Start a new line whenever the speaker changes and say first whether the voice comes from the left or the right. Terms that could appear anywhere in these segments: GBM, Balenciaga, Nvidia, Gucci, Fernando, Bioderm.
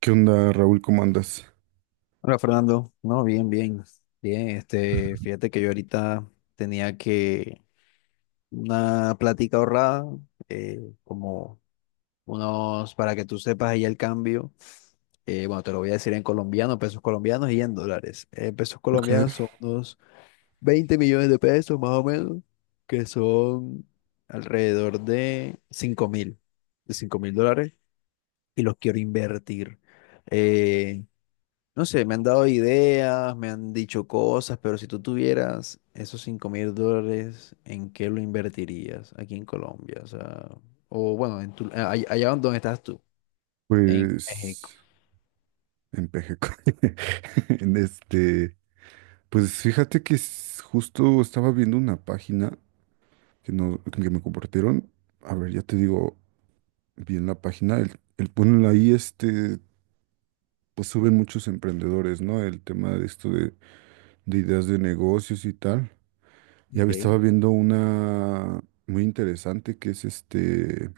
right: ¿Qué onda, Raúl? ¿Cómo andas?
left: Hola Fernando, no, bien, bien, bien, fíjate que yo ahorita tenía que una plática ahorrada, como unos, para que tú sepas ahí el cambio, bueno, te lo voy a decir en colombiano, pesos colombianos y en dólares. Pesos
right: Okay.
left: colombianos son unos 20 millones de pesos más o menos, que son alrededor de 5 mil dólares, y los quiero invertir. Eh, no sé, me han dado ideas, me han dicho cosas, pero si tú tuvieras esos 5 mil dólares, ¿en qué lo invertirías aquí en Colombia? O sea, o bueno, allá donde estás tú, en México.
right: Pues en Pejeco. En este, pues fíjate que justo estaba viendo una página que no, que me compartieron. A ver, ya te digo bien la página. El, bueno, ahí, pues suben muchos emprendedores, ¿no? El tema de esto de, ideas de negocios y tal.
left: Ok,
right: Estaba viendo una muy interesante que es este.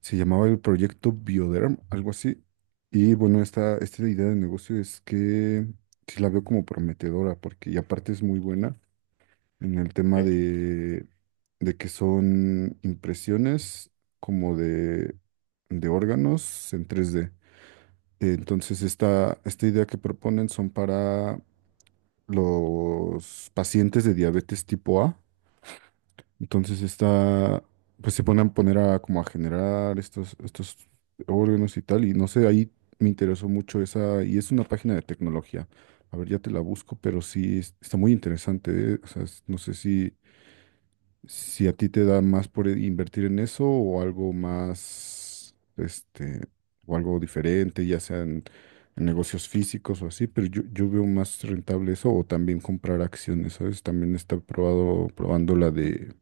right: Se llamaba el proyecto Bioderm, algo así. Y bueno, esta idea de negocio es que sí la veo como prometedora, porque y aparte es muy buena en el tema
left: ok.
right: de, que son impresiones como de órganos en 3D. Entonces, esta idea que proponen son para los pacientes de diabetes tipo A, entonces está, pues se ponen a poner a como a generar estos órganos y tal, y no sé, ahí me interesó mucho esa, y es una página de tecnología. A ver, ya te la busco, pero está muy interesante, ¿eh? O sea, no sé si, a ti te da más por invertir en eso o algo más, este, o algo diferente, ya sea en negocios físicos o así, pero yo veo más rentable eso o también comprar acciones, ¿sabes? También está probado, probando la de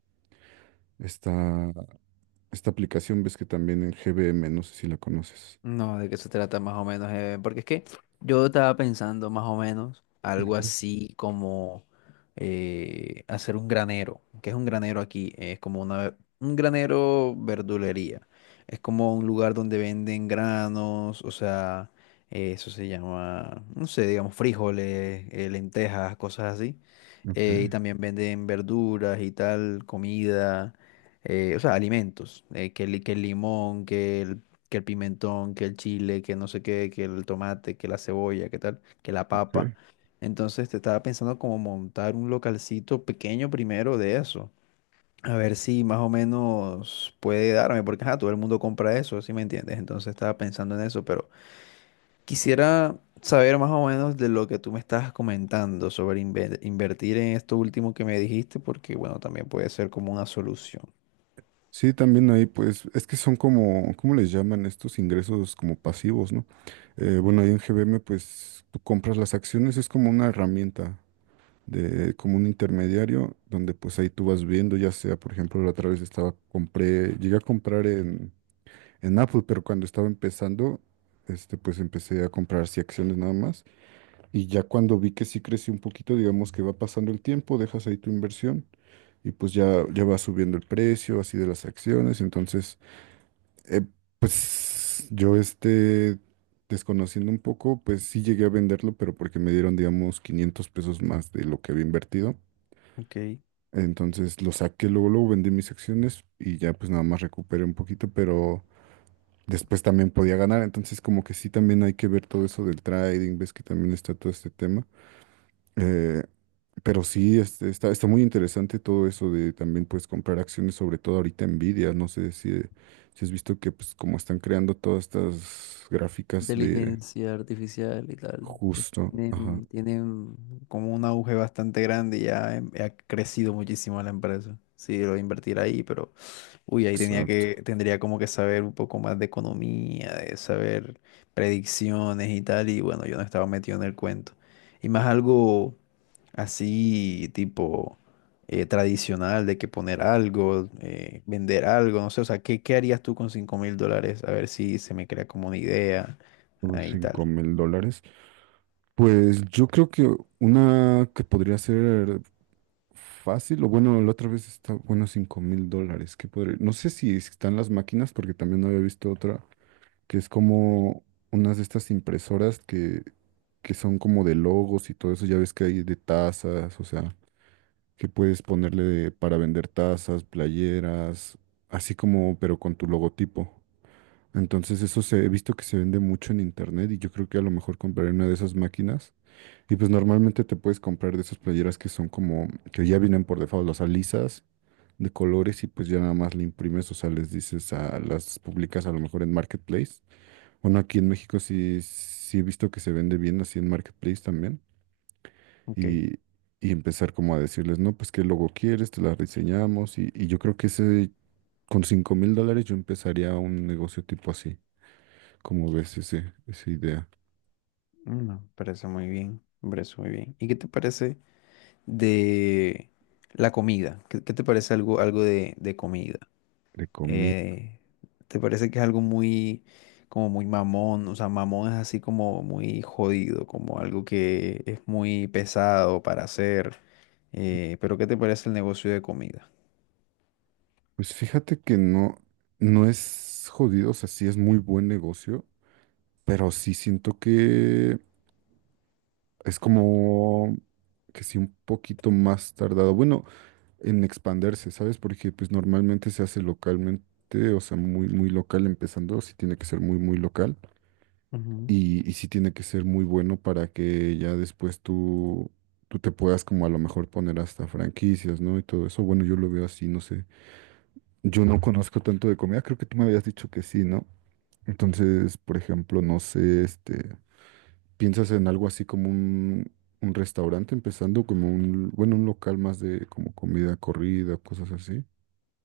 right: esta, esta aplicación, ves que también en GBM, no sé si la conoces.
left: No, de qué se trata más o menos, porque es que yo estaba pensando más o menos algo
right: Ujú.
left: así como hacer un granero. ¿Qué es un granero aquí? Es como un granero verdulería. Es como un lugar donde venden granos, o sea, eso se llama, no sé, digamos, frijoles, lentejas, cosas así.
right: Ok,
left: Y también venden verduras y tal, comida o sea, alimentos, que el limón, que el pimentón, que el chile, que no sé qué, que el tomate, que la cebolla, que tal, que la papa.
right: ok.
left: Entonces te estaba pensando como montar un localcito pequeño primero de eso. A ver si más o menos puede darme, porque ajá, todo el mundo compra eso, ¿sí me entiendes? Entonces estaba pensando en eso, pero quisiera saber más o menos de lo que tú me estabas comentando sobre invertir en esto último que me dijiste, porque bueno, también puede ser como una solución.
right: Sí, también ahí pues es que son como, ¿cómo les llaman estos ingresos como pasivos, ¿no? Bueno, ahí en GBM pues tú compras las acciones, es como una herramienta de como un intermediario donde pues ahí tú vas viendo, ya sea, por ejemplo, la otra vez estaba, compré, llegué a comprar en, Apple, pero cuando estaba empezando, este pues empecé a comprar sí acciones nada más. Y ya cuando vi que sí creció un poquito, digamos que va pasando el tiempo, dejas ahí tu inversión y pues ya va subiendo el precio así de las acciones. Entonces, eh, pues yo este, desconociendo un poco, pues sí llegué a venderlo, pero porque me dieron, digamos, 500 pesos más de lo que había invertido.
left: Ok.
right: Entonces lo saqué, luego, luego vendí mis acciones y ya pues nada más recuperé un poquito, pero después también podía ganar. Entonces como que sí también hay que ver todo eso del trading, ves que también está todo este tema. Eh, Pero sí, este, está muy interesante todo eso de también pues comprar acciones, sobre todo ahorita Nvidia. No sé si, si has visto que pues como están creando todas estas gráficas de
left: Inteligencia artificial y tal,
right: justo, ajá,
left: tienen como un auge bastante grande y ya ha crecido muchísimo la empresa. Sí, lo voy a invertir ahí, pero uy,
right: exacto,
left: tendría como que saber un poco más de economía, de saber predicciones y tal, y bueno, yo no estaba metido en el cuento. Y más algo así tipo tradicional de que poner algo, vender algo, no sé, o sea, ¿qué harías tú con 5 mil dólares? A ver si se me crea como una idea
right: unos
left: ahí y
right: 5
left: tal.
right: mil dólares. Pues yo creo que una que podría ser fácil, o bueno, la otra vez está, bueno, 5 mil dólares, que podría, no sé si están las máquinas, porque también no había visto otra. Que es como unas de estas impresoras que, son como de logos y todo eso, ya ves que hay de tazas, o sea, que puedes ponerle para vender tazas, playeras, así como, pero con tu logotipo. Entonces eso se, he visto que se vende mucho en internet y yo creo que a lo mejor compraré una de esas máquinas. Y pues normalmente te puedes comprar de esas playeras que son como, que ya vienen por default, las alisas de colores y pues ya nada más le imprimes, o sea, les dices a las publicas a lo mejor en Marketplace. Bueno, aquí en México sí, sí he visto que se vende bien así en Marketplace también.
left: Ok.
right: Y, y empezar como a decirles, no, pues qué logo quieres, te la diseñamos. Y yo creo que ese, con 5,000 dólares yo empezaría un negocio tipo así. Como ves ese, esa idea
left: Mm, me parece muy bien, me parece muy bien. ¿Y qué te parece de la comida? ¿Qué te parece algo, algo de comida?
right: de comida?
left: Eh, ¿Te parece que es algo muy, como muy mamón? O sea, mamón es así como muy jodido, como algo que es muy pesado para hacer. Pero ¿qué te parece el negocio de comida?
right: Pues fíjate que no, no es jodido, o sea, sí es muy buen negocio, pero sí siento que es como que sí un poquito más tardado. Bueno, en expandirse, ¿sabes? Porque pues normalmente se hace localmente, o sea, muy, muy local empezando, sí tiene que ser muy, muy local y sí tiene que ser muy bueno para que ya después tú te puedas como a lo mejor poner hasta franquicias, ¿no? Y todo eso, bueno, yo lo veo así, no sé. Yo no conozco tanto de comida, creo que tú me habías dicho que sí, ¿no? Entonces, por ejemplo, no sé, este, ¿piensas en algo así como un... un restaurante empezando como un, bueno, un local más de como comida corrida, cosas así?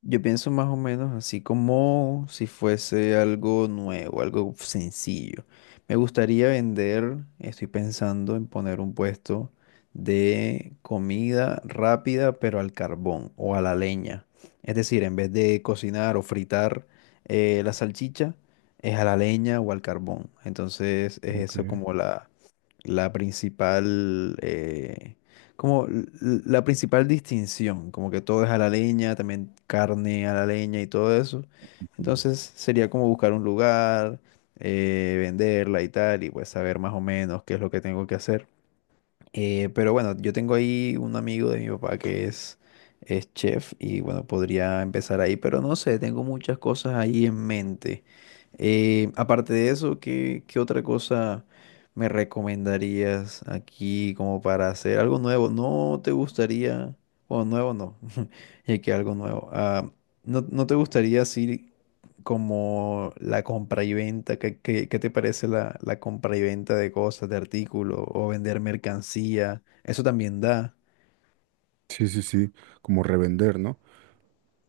left: Yo pienso más o menos así como si fuese algo nuevo, algo sencillo. Me gustaría vender, estoy pensando en poner un puesto de comida rápida, pero al carbón o a la leña. Es decir, en vez de cocinar o fritar la salchicha, es a la leña o al carbón. Entonces es
right: Ok.
left: eso como la principal, como l- la principal distinción, como que todo es a la leña, también carne a la leña y todo eso. Entonces sería como buscar un lugar, venderla y tal, y pues saber más o menos qué es lo que tengo que hacer. Pero bueno, yo tengo ahí un amigo de mi papá es chef y bueno, podría empezar ahí, pero no sé, tengo muchas cosas ahí en mente. Aparte de eso, ¿qué otra cosa me recomendarías aquí como para hacer algo nuevo? ¿No te gustaría, o nuevo no, ya que algo nuevo, ah, ¿no, no te gustaría así? Como la compra y venta, ¿qué te parece la compra y venta de cosas, de artículos o vender mercancía? Eso también da.
right: Sí, sí, sí, como revender, ¿no?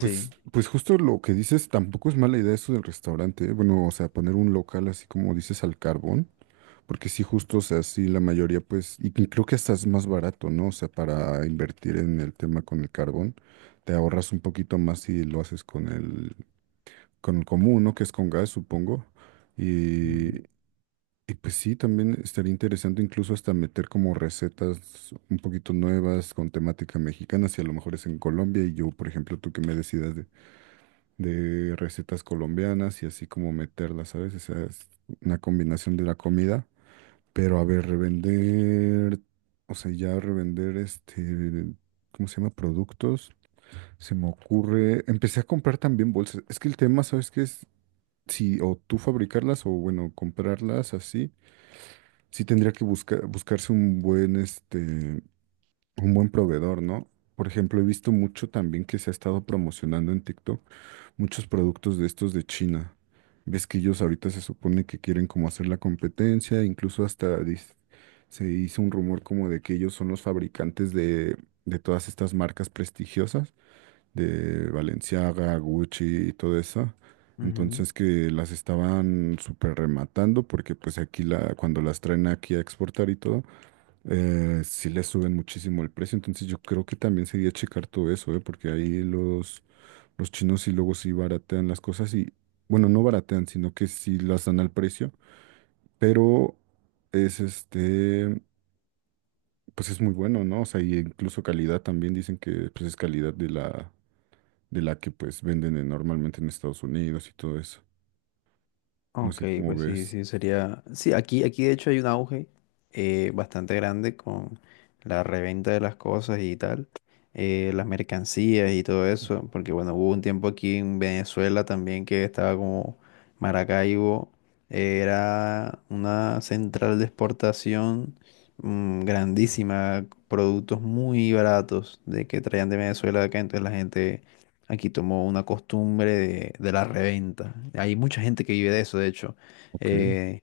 left: Sí.
right: pues justo lo que dices, tampoco es mala idea eso del restaurante, ¿eh? Bueno, o sea, poner un local así como dices al carbón, porque sí, justo, o sea, sí, la mayoría, pues, y que creo que hasta es más barato, ¿no? O sea, para invertir en el tema con el carbón, te ahorras un poquito más si lo haces con el, común, ¿no? Que es con gas, supongo.
left: Ujú,
right: Y pues sí, también estaría interesante incluso hasta meter como recetas un poquito nuevas con temática mexicana, si a lo mejor es en Colombia y yo, por ejemplo, tú que me decidas de recetas colombianas y así como meterlas, ¿sabes? O sea, es una combinación de la comida, pero a ver, revender, o sea, ya revender este, ¿cómo se llama? Productos. Se me ocurre, empecé a comprar también bolsas. Es que el tema, ¿sabes qué es? Si o tú fabricarlas o bueno, comprarlas así, sí tendría que buscar, buscarse un buen, este, un buen proveedor, ¿no? Por ejemplo, he visto mucho también que se ha estado promocionando en TikTok muchos productos de estos de China. Ves que ellos ahorita se supone que quieren como hacer la competencia, incluso hasta se hizo un rumor como de que ellos son los fabricantes de, todas estas marcas prestigiosas de Balenciaga, Gucci y todo eso.
left: ujú.
right: Entonces que las estaban súper rematando porque pues aquí la, cuando las traen aquí a exportar y todo, sí les suben muchísimo el precio. Entonces yo creo que también sería checar todo eso, ¿eh? Porque ahí los, chinos sí luego sí baratean las cosas y, bueno, no baratean, sino que sí las dan al precio, pero es este, pues es muy bueno, ¿no? O sea, y incluso calidad también dicen que pues es calidad de la que pues venden normalmente en Estados Unidos y todo eso. No
left: Ok,
right: sé cómo ves.
left: sería... Sí, aquí de hecho hay un auge bastante grande con la reventa de las cosas y tal, las mercancías y todo eso, porque bueno, hubo un tiempo aquí en Venezuela también que estaba como Maracaibo, era una central de exportación mm, grandísima, productos muy baratos de que traían de Venezuela acá, entonces la gente aquí tomó una costumbre de la reventa. Hay mucha gente que vive de eso, de hecho,
right: Ok.
left: eh,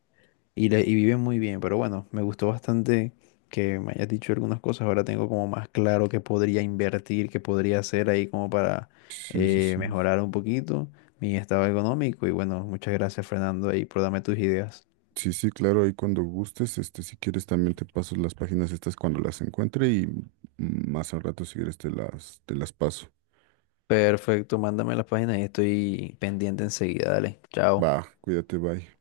left: y viven muy bien, pero bueno, me gustó bastante que me hayas dicho algunas cosas. Ahora tengo como más claro qué podría invertir, qué podría hacer ahí como para
right: Sí, sí, sí.
left: mejorar un poquito mi estado económico. Y bueno, muchas gracias, Fernando, ahí por darme tus ideas.
right: Sí, sí, claro, ahí cuando gustes, este, si quieres también te paso las páginas estas cuando las encuentre y más al rato si quieres te las, paso.
left: Perfecto, mándame las páginas y estoy pendiente enseguida. Dale, chao.
right: Va, cuídate, bye.